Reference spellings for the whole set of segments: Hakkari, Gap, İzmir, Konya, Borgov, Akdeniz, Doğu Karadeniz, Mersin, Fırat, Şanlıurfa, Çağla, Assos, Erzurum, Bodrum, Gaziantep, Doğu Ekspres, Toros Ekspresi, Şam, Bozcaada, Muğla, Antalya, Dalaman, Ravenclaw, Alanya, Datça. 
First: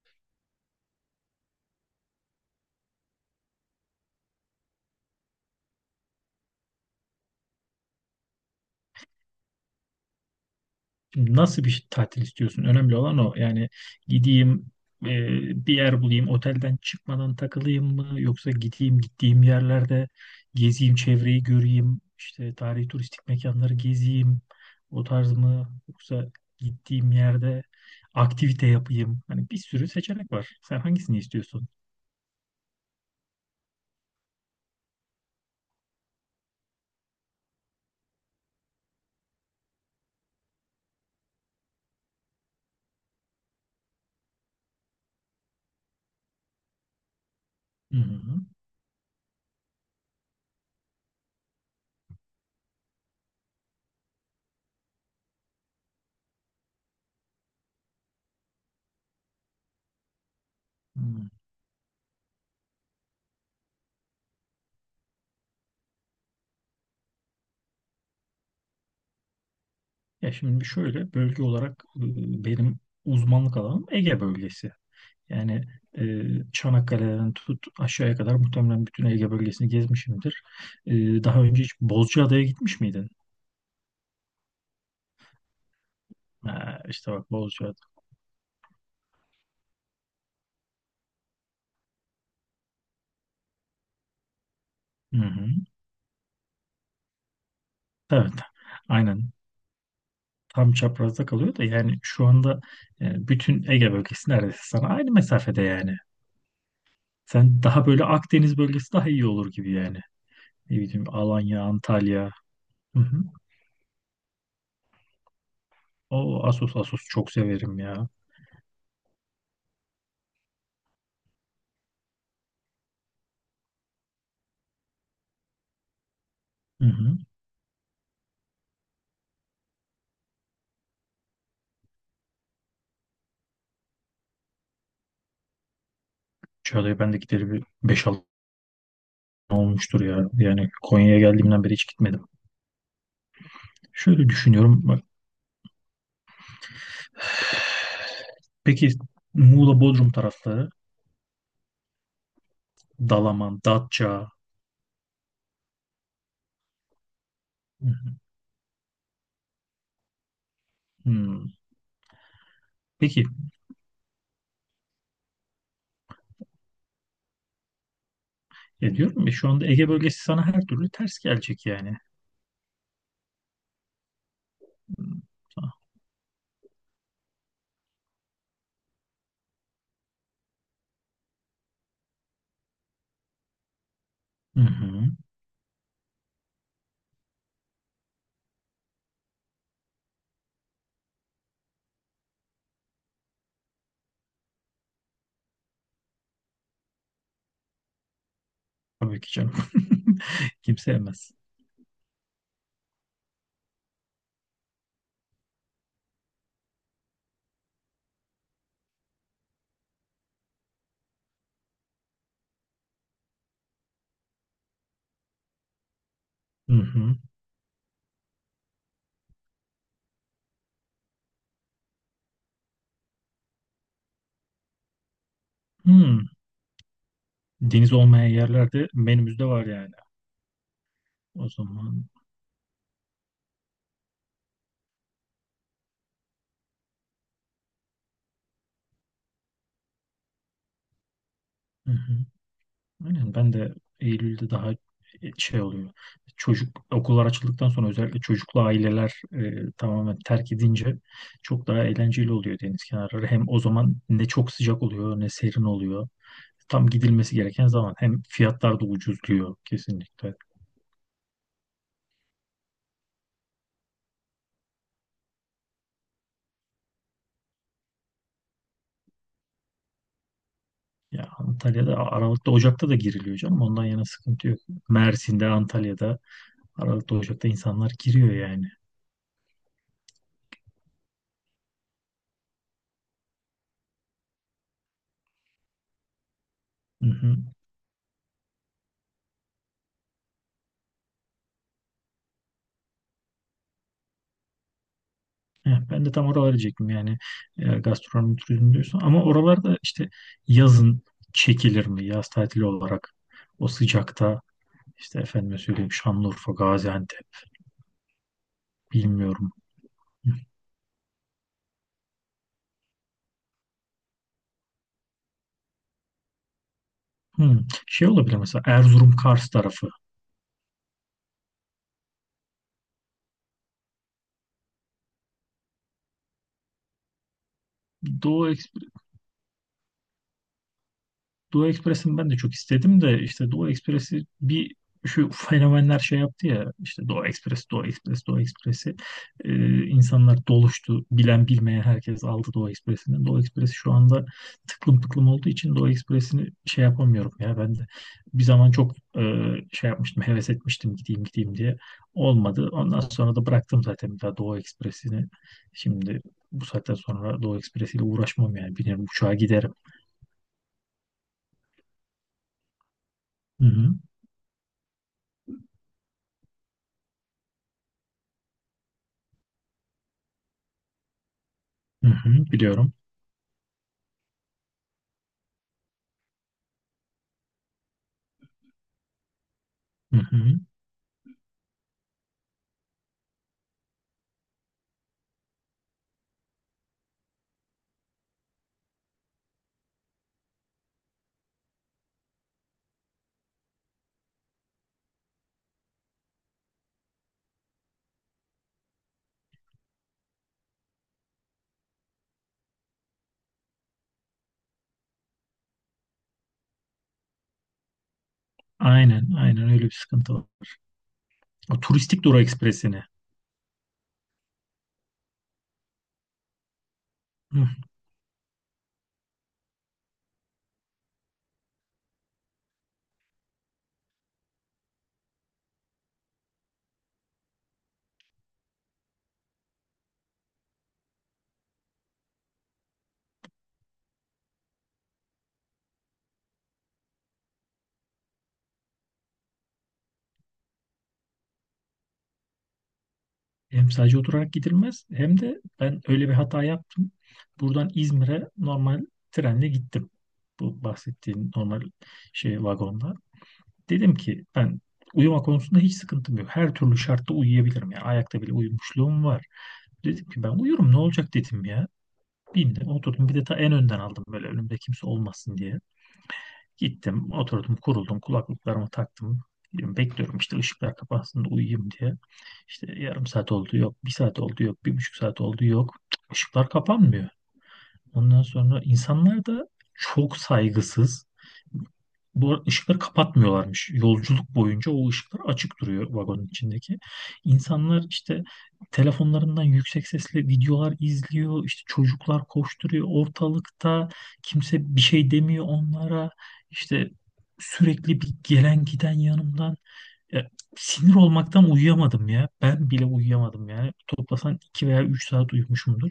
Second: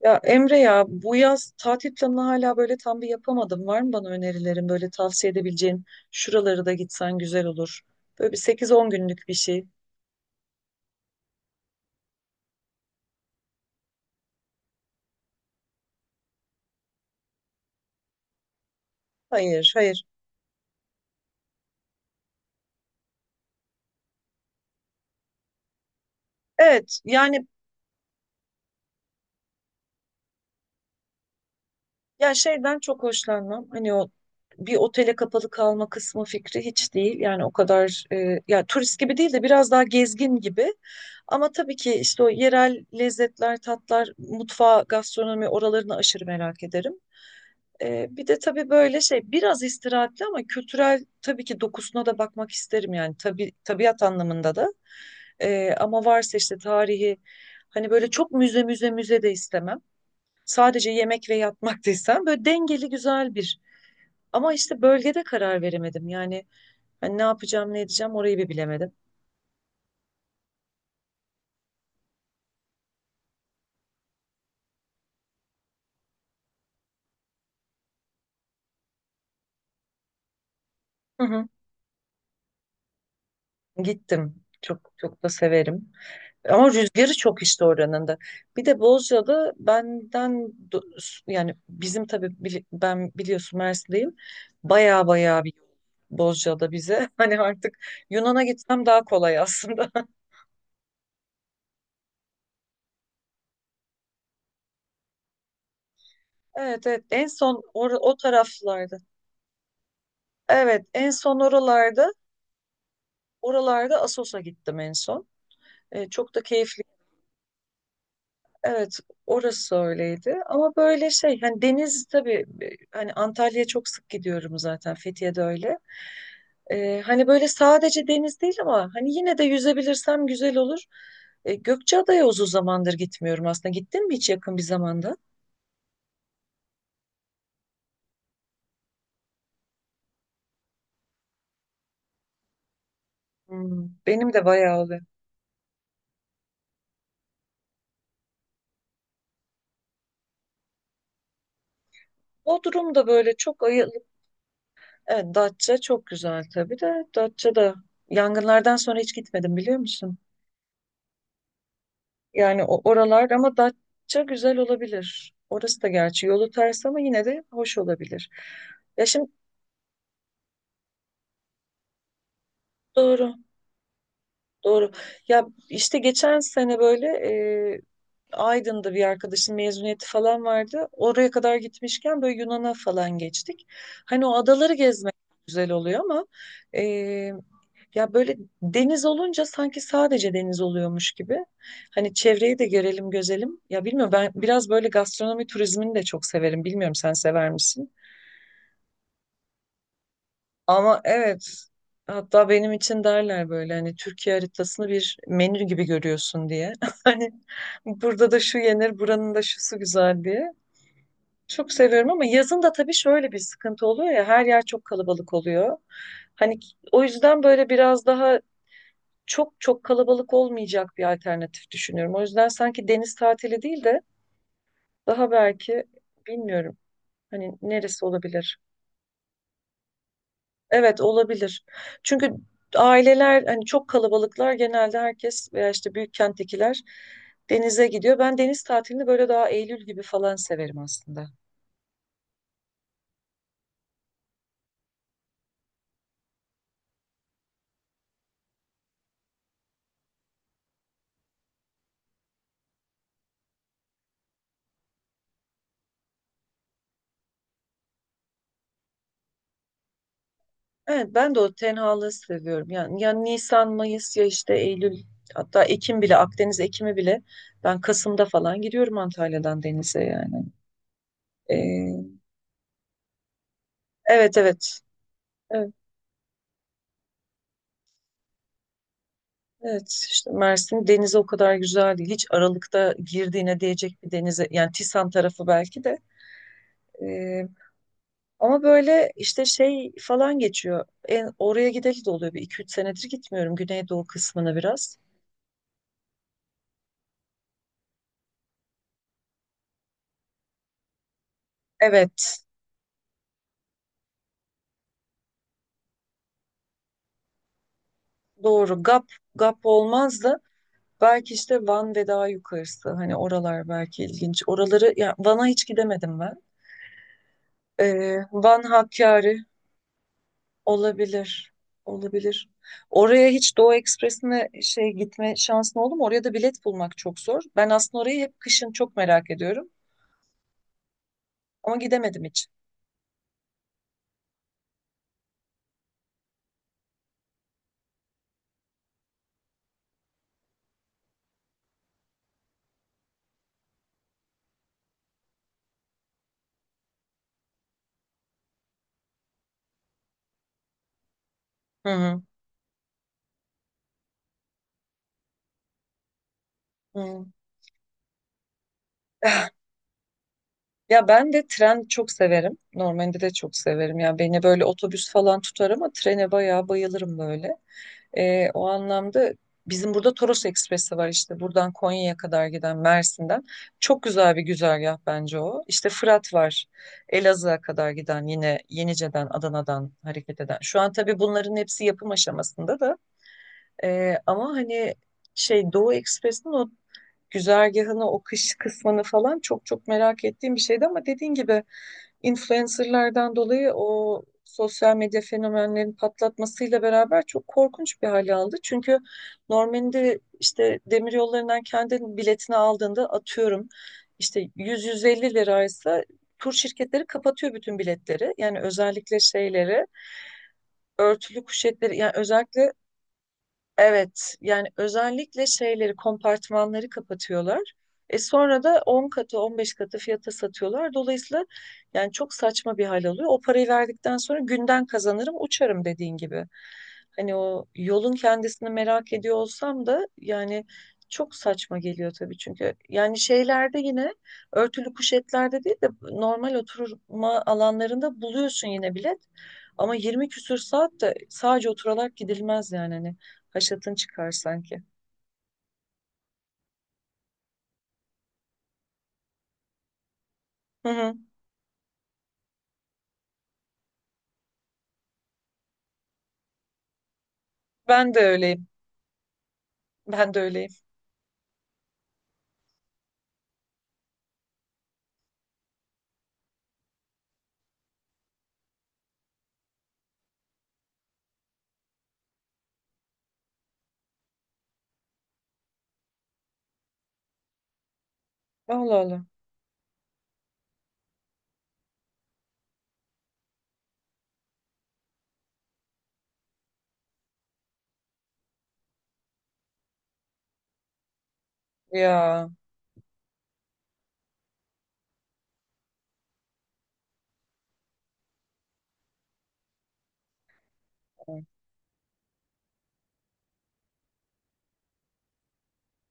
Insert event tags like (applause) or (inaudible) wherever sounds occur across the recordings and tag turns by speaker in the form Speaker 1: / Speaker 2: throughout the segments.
Speaker 1: Ya Emre ya bu yaz tatil planını hala böyle tam bir yapamadım. Var mı bana önerilerin böyle tavsiye edebileceğin? Şuraları da gitsen güzel olur. Böyle bir 8-10 günlük bir şey.
Speaker 2: Şimdi nasıl bir tatil istiyorsun? Önemli olan o. Yani gideyim e, bir yer bulayım, otelden çıkmadan takılayım mı? Yoksa gideyim gittiğim
Speaker 1: Hayır, hayır.
Speaker 2: yerlerde gezeyim, çevreyi göreyim, işte tarihi turistik mekanları gezeyim. O tarz mı? Yoksa
Speaker 1: Evet
Speaker 2: gittiğim
Speaker 1: yani
Speaker 2: yerde aktivite yapayım. Hani bir sürü seçenek var. Sen hangisini istiyorsun?
Speaker 1: ya şeyden çok hoşlanmam. Hani o bir otele kapalı kalma kısmı fikri hiç değil. Yani o kadar ya turist gibi değil de biraz daha gezgin gibi. Ama tabii ki işte o yerel lezzetler, tatlar, mutfağı, gastronomi oralarını aşırı merak ederim.
Speaker 2: Hı hı.
Speaker 1: Bir de tabii böyle şey biraz istirahatli ama kültürel tabii ki dokusuna da bakmak isterim yani tabii tabiat anlamında da. Ama varsa işte tarihi hani böyle çok müze müze müze de istemem. Sadece
Speaker 2: Hı.
Speaker 1: yemek ve yatmak (laughs) da istemem. Böyle dengeli güzel bir. Ama işte bölgede karar veremedim. Yani hani ne yapacağım ne edeceğim orayı bir bilemedim.
Speaker 2: Ya şimdi şöyle bölge olarak benim uzmanlık alanım Ege bölgesi. Yani e, Çanakkale'den tut aşağıya kadar muhtemelen bütün Ege bölgesini gezmişimdir. E,
Speaker 1: Hı
Speaker 2: Daha
Speaker 1: hı.
Speaker 2: önce hiç Bozcaada'ya gitmiş miydin?
Speaker 1: Gittim. Çok çok da severim. Ama
Speaker 2: Ha,
Speaker 1: rüzgarı
Speaker 2: işte bak
Speaker 1: çok işte
Speaker 2: Bozcaada.
Speaker 1: oranın da. Bir de Bozcaada benden do- yani bizim tabii ben biliyorsun Mersin'deyim. Baya
Speaker 2: Hı
Speaker 1: baya
Speaker 2: hı.
Speaker 1: bir Bozcaada bize. (laughs) Hani artık
Speaker 2: Evet.
Speaker 1: Yunan'a gitsem daha
Speaker 2: Aynen.
Speaker 1: kolay aslında. (laughs)
Speaker 2: Tam çaprazda kalıyor da yani şu anda bütün Ege bölgesi neredeyse sana aynı mesafede yani.
Speaker 1: Evet evet, en son
Speaker 2: Sen daha böyle
Speaker 1: o
Speaker 2: Akdeniz bölgesi
Speaker 1: taraflarda.
Speaker 2: daha iyi olur gibi yani. Ne
Speaker 1: Evet, en
Speaker 2: bileyim
Speaker 1: son
Speaker 2: Alanya,
Speaker 1: oralarda
Speaker 2: Antalya. Hı hı.
Speaker 1: oralarda Assos'a gittim en son. Çok da
Speaker 2: O Assos,
Speaker 1: keyifli.
Speaker 2: Assos çok severim ya.
Speaker 1: Evet, orası öyleydi. Ama böyle şey, hani deniz tabii, hani Antalya'ya çok sık gidiyorum zaten, Fethiye'de öyle.
Speaker 2: Hı hı.
Speaker 1: Hani böyle sadece deniz değil ama hani yine de yüzebilirsem güzel olur. Gökçeada'ya uzun zamandır gitmiyorum aslında. Gittin mi hiç yakın bir zamanda?
Speaker 2: Çağla'ya ben de gideri bir 5-6 olmuştur ya. Yani Konya'ya geldiğimden beri hiç gitmedim. Şöyle
Speaker 1: Benim de bayağı
Speaker 2: düşünüyorum.
Speaker 1: oluyor.
Speaker 2: Bak, peki Muğla, Bodrum tarafları,
Speaker 1: Bodrum da böyle
Speaker 2: Dalaman,
Speaker 1: çok ayılıp,
Speaker 2: Datça.
Speaker 1: evet Datça çok güzel tabii de. Datça da
Speaker 2: Hı hı.
Speaker 1: yangınlardan sonra hiç gitmedim biliyor musun?
Speaker 2: Hmm.
Speaker 1: Yani o
Speaker 2: Peki
Speaker 1: oralar ama Datça güzel olabilir. Orası da gerçi yolu ters ama yine de hoş olabilir.
Speaker 2: ya
Speaker 1: Ya
Speaker 2: diyorum
Speaker 1: şimdi
Speaker 2: ya şu anda Ege bölgesi sana her türlü ters gelecek yani.
Speaker 1: doğru. Doğru.
Speaker 2: Hmm.
Speaker 1: Ya işte geçen sene böyle e, Aydın'da bir arkadaşın mezuniyeti falan vardı. Oraya kadar gitmişken böyle Yunan'a falan geçtik. Hani o
Speaker 2: Hı
Speaker 1: adaları
Speaker 2: hı.
Speaker 1: gezmek güzel oluyor ama e, ya böyle deniz olunca sanki sadece deniz oluyormuş gibi. Hani çevreyi de görelim gözelim. Ya bilmiyorum, ben biraz böyle gastronomi turizmini de çok severim. Bilmiyorum, sen sever misin?
Speaker 2: Tabii ki canım. (laughs) Kimse
Speaker 1: Ama
Speaker 2: yemez.
Speaker 1: evet, hatta benim için derler böyle hani Türkiye haritasını bir menü gibi görüyorsun diye. (laughs) Hani burada da şu yenir, buranın da şusu güzel diye. Çok seviyorum ama yazın da tabii şöyle bir sıkıntı oluyor ya, her yer çok kalabalık oluyor. Hani
Speaker 2: Hı
Speaker 1: o
Speaker 2: hı.
Speaker 1: yüzden böyle biraz daha çok çok kalabalık olmayacak bir alternatif düşünüyorum. O yüzden sanki deniz tatili değil de daha belki
Speaker 2: Hmm.
Speaker 1: bilmiyorum, hani
Speaker 2: Deniz
Speaker 1: neresi
Speaker 2: olmayan
Speaker 1: olabilir?
Speaker 2: yerlerde menümüzde var yani.
Speaker 1: Evet
Speaker 2: O
Speaker 1: olabilir.
Speaker 2: zaman.
Speaker 1: Çünkü aileler hani çok kalabalıklar genelde, herkes veya işte büyük kenttekiler denize gidiyor. Ben deniz tatilini böyle daha Eylül gibi falan severim aslında.
Speaker 2: Hı hı. Aynen ben de Eylül'de daha şey oluyor. Çocuk okullar açıldıktan sonra özellikle çocuklu aileler tamamen terk edince çok daha eğlenceli oluyor deniz kenarları. Hem o zaman ne çok sıcak oluyor ne serin oluyor. Tam gidilmesi gereken zaman, hem fiyatlar da ucuzluyor kesinlikle.
Speaker 1: Evet, ben de o tenhalığı seviyorum. Yani ya Nisan, Mayıs ya işte Eylül, hatta Ekim bile, Akdeniz Ekimi bile, ben Kasım'da falan gidiyorum Antalya'dan denize yani.
Speaker 2: Ya Antalya'da
Speaker 1: Ee,
Speaker 2: Aralık'ta, Ocak'ta da giriliyor canım. Ondan yana
Speaker 1: evet
Speaker 2: sıkıntı yok.
Speaker 1: evet.
Speaker 2: Mersin'de,
Speaker 1: Evet,
Speaker 2: Antalya'da Aralık'ta, Ocak'ta insanlar giriyor yani.
Speaker 1: evet. işte Mersin denizi o kadar güzel değil. Hiç Aralık'ta girdiğine değecek bir denize, yani Tisan tarafı belki de.
Speaker 2: Hı hı.
Speaker 1: Ee, Ama böyle işte şey falan geçiyor. Oraya gideli de oluyor. Bir iki üç senedir gitmiyorum Güneydoğu kısmına biraz.
Speaker 2: Heh, ben de tam oraları diyecektim yani gastronomi turizmi diyorsun. Ama oralarda işte yazın çekilir mi yaz
Speaker 1: Evet
Speaker 2: tatili olarak o sıcakta, işte efendime söyleyeyim, Şanlıurfa, Gaziantep,
Speaker 1: doğru, GAP.
Speaker 2: bilmiyorum.
Speaker 1: GAP olmaz da belki işte Van ve daha yukarısı. Hani oralar belki ilginç. Oraları, ya Van'a hiç gidemedim ben.
Speaker 2: Hmm. Şey olabilir
Speaker 1: Van,
Speaker 2: mesela Erzurum,
Speaker 1: Hakkari
Speaker 2: Kars tarafı.
Speaker 1: olabilir. Olabilir. Oraya hiç Doğu Ekspresi'ne şey, gitme şansın oldu mu? Oraya da bilet bulmak çok zor. Ben aslında orayı hep
Speaker 2: Doğu
Speaker 1: kışın çok merak ediyorum.
Speaker 2: Doğu
Speaker 1: Ama
Speaker 2: Ekspres'ini
Speaker 1: gidemedim
Speaker 2: ben de
Speaker 1: hiç.
Speaker 2: çok istedim de işte Doğu Ekspres'i bir, şu fenomenler şey yaptı ya, işte Doğu Ekspres, Doğu Ekspres, Doğu Ekspres'i. İnsanlar doluştu. Bilen bilmeyen herkes aldı Doğu Ekspres'ini. Doğu Ekspres'i şu anda tıklım tıklım olduğu için Doğu Ekspres'ini şey yapamıyorum ya ben de. Bir zaman çok şey yapmıştım, heves etmiştim gideyim gideyim diye.
Speaker 1: Hı hı.
Speaker 2: Olmadı. Ondan sonra da bıraktım zaten bir daha Doğu Ekspres'ini. Şimdi bu saatten
Speaker 1: Hı.
Speaker 2: sonra Doğu Ekspres'iyle uğraşmam yani. Binerim uçağa
Speaker 1: (laughs)
Speaker 2: giderim.
Speaker 1: Ya ben de tren çok severim. Normalde de çok
Speaker 2: Hı hı.
Speaker 1: severim. Ya beni böyle otobüs falan tutar ama trene bayağı bayılırım böyle. O anlamda bizim burada Toros Ekspresi var işte. Buradan
Speaker 2: Hı
Speaker 1: Konya'ya
Speaker 2: hı,
Speaker 1: kadar giden,
Speaker 2: biliyorum.
Speaker 1: Mersin'den. Çok güzel bir güzergah bence o. İşte Fırat var. Elazığ'a kadar giden yine, Yenice'den, Adana'dan
Speaker 2: Hı
Speaker 1: hareket
Speaker 2: hı.
Speaker 1: eden. Şu an tabii bunların hepsi yapım aşamasında da. Ama hani şey, Doğu Ekspresi'nin o güzergahını, o kış kısmını falan çok çok merak ettiğim bir şeydi ama dediğin gibi influencerlardan dolayı, o sosyal medya fenomenlerin patlatmasıyla beraber çok korkunç bir hale aldı. Çünkü normalde işte demir yollarından kendi biletini aldığında, atıyorum işte 100-150 liraysa, tur şirketleri kapatıyor bütün biletleri. Yani özellikle
Speaker 2: Aynen, aynen, öyle
Speaker 1: şeyleri,
Speaker 2: bir sıkıntı var.
Speaker 1: örtülü
Speaker 2: O
Speaker 1: kuşetleri, yani
Speaker 2: turistik Dura
Speaker 1: özellikle,
Speaker 2: Ekspresi'ni.
Speaker 1: evet, yani özellikle şeyleri, kompartmanları kapatıyorlar.
Speaker 2: Hı.
Speaker 1: Sonra da 10 katı, 15 katı fiyata satıyorlar. Dolayısıyla yani çok saçma bir hal alıyor. O parayı verdikten sonra günden kazanırım, uçarım dediğin gibi. Hani o yolun kendisini merak ediyor olsam da yani çok saçma geliyor tabii çünkü. Yani şeylerde yine, örtülü kuşetlerde değil de normal oturma alanlarında buluyorsun yine bilet. Ama 20 küsür saat de sadece oturarak gidilmez yani hani.
Speaker 2: Hem
Speaker 1: Haşatın
Speaker 2: sadece
Speaker 1: çıkar
Speaker 2: oturarak
Speaker 1: sanki.
Speaker 2: gidilmez, hem de ben öyle bir hata yaptım. Buradan İzmir'e normal trenle gittim. Bu
Speaker 1: Hı hı.
Speaker 2: bahsettiğin normal şey vagonda. Dedim ki ben uyuma konusunda hiç sıkıntım yok. Her türlü şartta uyuyabilirim. Yani
Speaker 1: Ben de
Speaker 2: ayakta bile
Speaker 1: öyleyim.
Speaker 2: uyumuşluğum var. Dedim
Speaker 1: Ben de
Speaker 2: ki ben
Speaker 1: öyleyim.
Speaker 2: uyurum ne olacak dedim ya. Bilmiyorum, oturdum, bir de ta en önden aldım böyle önümde kimse olmasın diye. Gittim, oturdum, kuruldum, kulaklıklarımı taktım. Diyorum, bekliyorum işte ışıklar kapansın da uyuyayım diye. İşte 0,5 saat oldu yok, bir saat oldu yok, 1,5 saat oldu yok. Cık, Işıklar kapanmıyor. Ondan sonra
Speaker 1: Allah Allah.
Speaker 2: insanlar da çok saygısız. Bu arada ışıkları kapatmıyorlarmış. Yolculuk boyunca o ışıklar açık duruyor vagonun içindeki. İnsanlar işte telefonlarından yüksek sesle videolar izliyor. İşte çocuklar
Speaker 1: Ya.
Speaker 2: koşturuyor ortalıkta. Kimse bir şey demiyor onlara. İşte sürekli bir gelen giden yanımdan. Ya, sinir olmaktan uyuyamadım ya. Ben bile uyuyamadım yani. Toplasan 2 veya 3 saat uyumuşumdur.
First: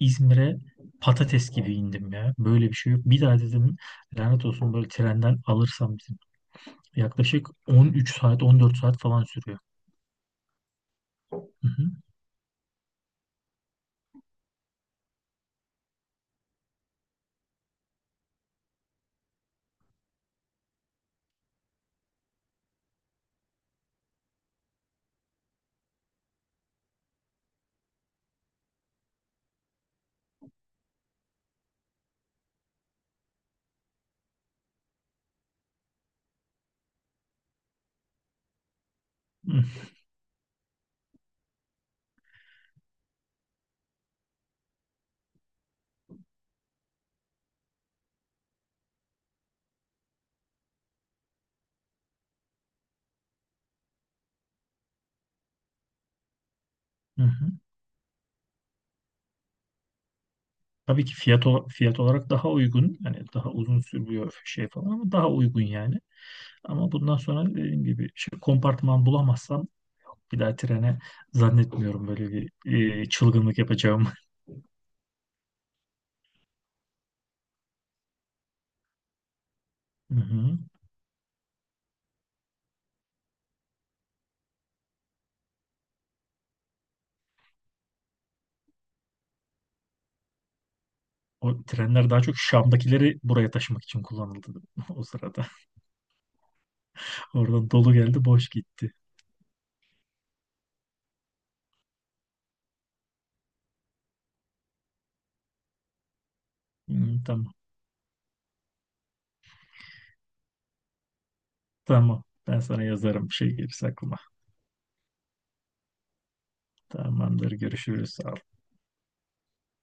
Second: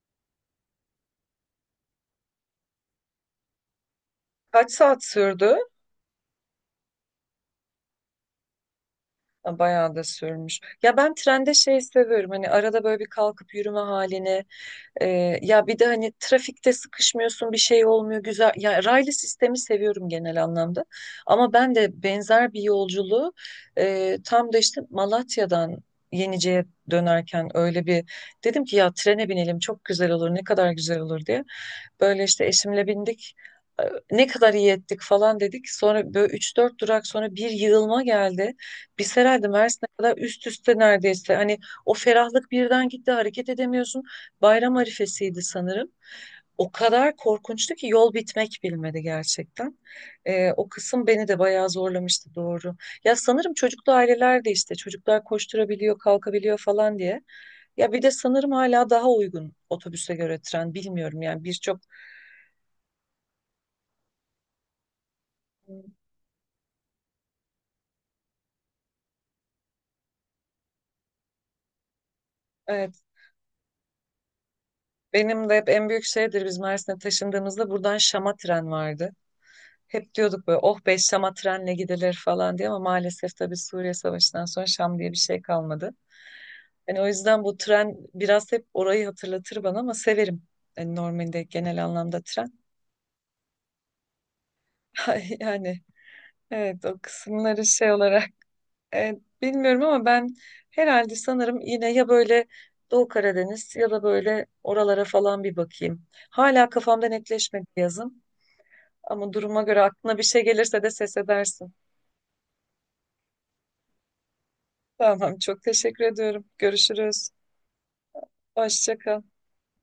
Speaker 2: İzmir'e patates gibi indim ya. Böyle bir şey yok. Bir daha dedim lanet
Speaker 1: Kaç
Speaker 2: olsun böyle
Speaker 1: saat
Speaker 2: trenden
Speaker 1: sürdü?
Speaker 2: alırsam bizim. Yaklaşık 13 saat, 14 saat falan
Speaker 1: Ha,
Speaker 2: sürüyor.
Speaker 1: bayağı da sürmüş. Ya ben trende
Speaker 2: Hı
Speaker 1: şey
Speaker 2: hı.
Speaker 1: seviyorum. Hani arada böyle bir kalkıp yürüme halini. Ya bir de hani trafikte sıkışmıyorsun, bir şey olmuyor, güzel. Ya raylı sistemi seviyorum genel anlamda. Ama ben de benzer bir yolculuğu tam da işte Malatya'dan Yenice'ye dönerken, öyle bir dedim ki ya trene binelim çok güzel olur, ne kadar güzel olur diye. Böyle işte eşimle bindik. Ee, Ne kadar iyi ettik falan dedik. Sonra böyle üç dört durak sonra bir yığılma geldi. Biz herhalde
Speaker 2: Hı
Speaker 1: Mersin'e kadar üst üste neredeyse. Hani o ferahlık birden gitti. Hareket edemiyorsun. Bayram arifesiydi sanırım. O kadar korkunçtu ki yol bitmek bilmedi gerçekten. O kısım beni de bayağı zorlamıştı, doğru. Ya sanırım çocuklu aileler de, işte çocuklar koşturabiliyor, kalkabiliyor falan diye.
Speaker 2: hı. Hı.
Speaker 1: Ya bir de sanırım hala daha uygun otobüse göre tren,
Speaker 2: Tabii ki
Speaker 1: bilmiyorum, yani
Speaker 2: fiyat,
Speaker 1: birçok,
Speaker 2: fiyat olarak daha uygun. Yani daha uzun sürüyor şey falan ama daha uygun yani. Ama bundan sonra dediğim gibi şey, kompartman bulamazsam bir daha trene zannetmiyorum böyle bir
Speaker 1: evet,
Speaker 2: çılgınlık yapacağımı.
Speaker 1: benim de hep en büyük şeydir, biz Mersin'e taşındığımızda buradan Şam'a tren vardı. Hep
Speaker 2: Hı
Speaker 1: diyorduk
Speaker 2: hı.
Speaker 1: böyle, oh be, Şam'a trenle gidilir falan diye, ama maalesef tabii Suriye Savaşı'ndan sonra Şam diye bir şey kalmadı. Yani o yüzden bu tren biraz hep orayı hatırlatır bana, ama severim. Yani normalde,
Speaker 2: O
Speaker 1: genel
Speaker 2: trenler daha
Speaker 1: anlamda,
Speaker 2: çok
Speaker 1: tren.
Speaker 2: Şam'dakileri buraya taşımak için kullanıldı (laughs) o
Speaker 1: (laughs)
Speaker 2: sırada.
Speaker 1: Yani evet o kısımları
Speaker 2: Oradan
Speaker 1: şey
Speaker 2: dolu
Speaker 1: olarak
Speaker 2: geldi, boş gitti.
Speaker 1: e, bilmiyorum ama ben herhalde sanırım yine, ya böyle Doğu Karadeniz ya da böyle oralara falan bir bakayım. Hala
Speaker 2: Hı,
Speaker 1: kafamda
Speaker 2: tamam.
Speaker 1: netleşmedi yazın, ama duruma göre aklına bir şey gelirse de ses edersin.
Speaker 2: Tamam. Ben sana yazarım bir şey gelirse aklıma.
Speaker 1: Tamam, çok teşekkür ediyorum. Görüşürüz.
Speaker 2: Tamamdır. Görüşürüz.
Speaker 1: Hoşça kal.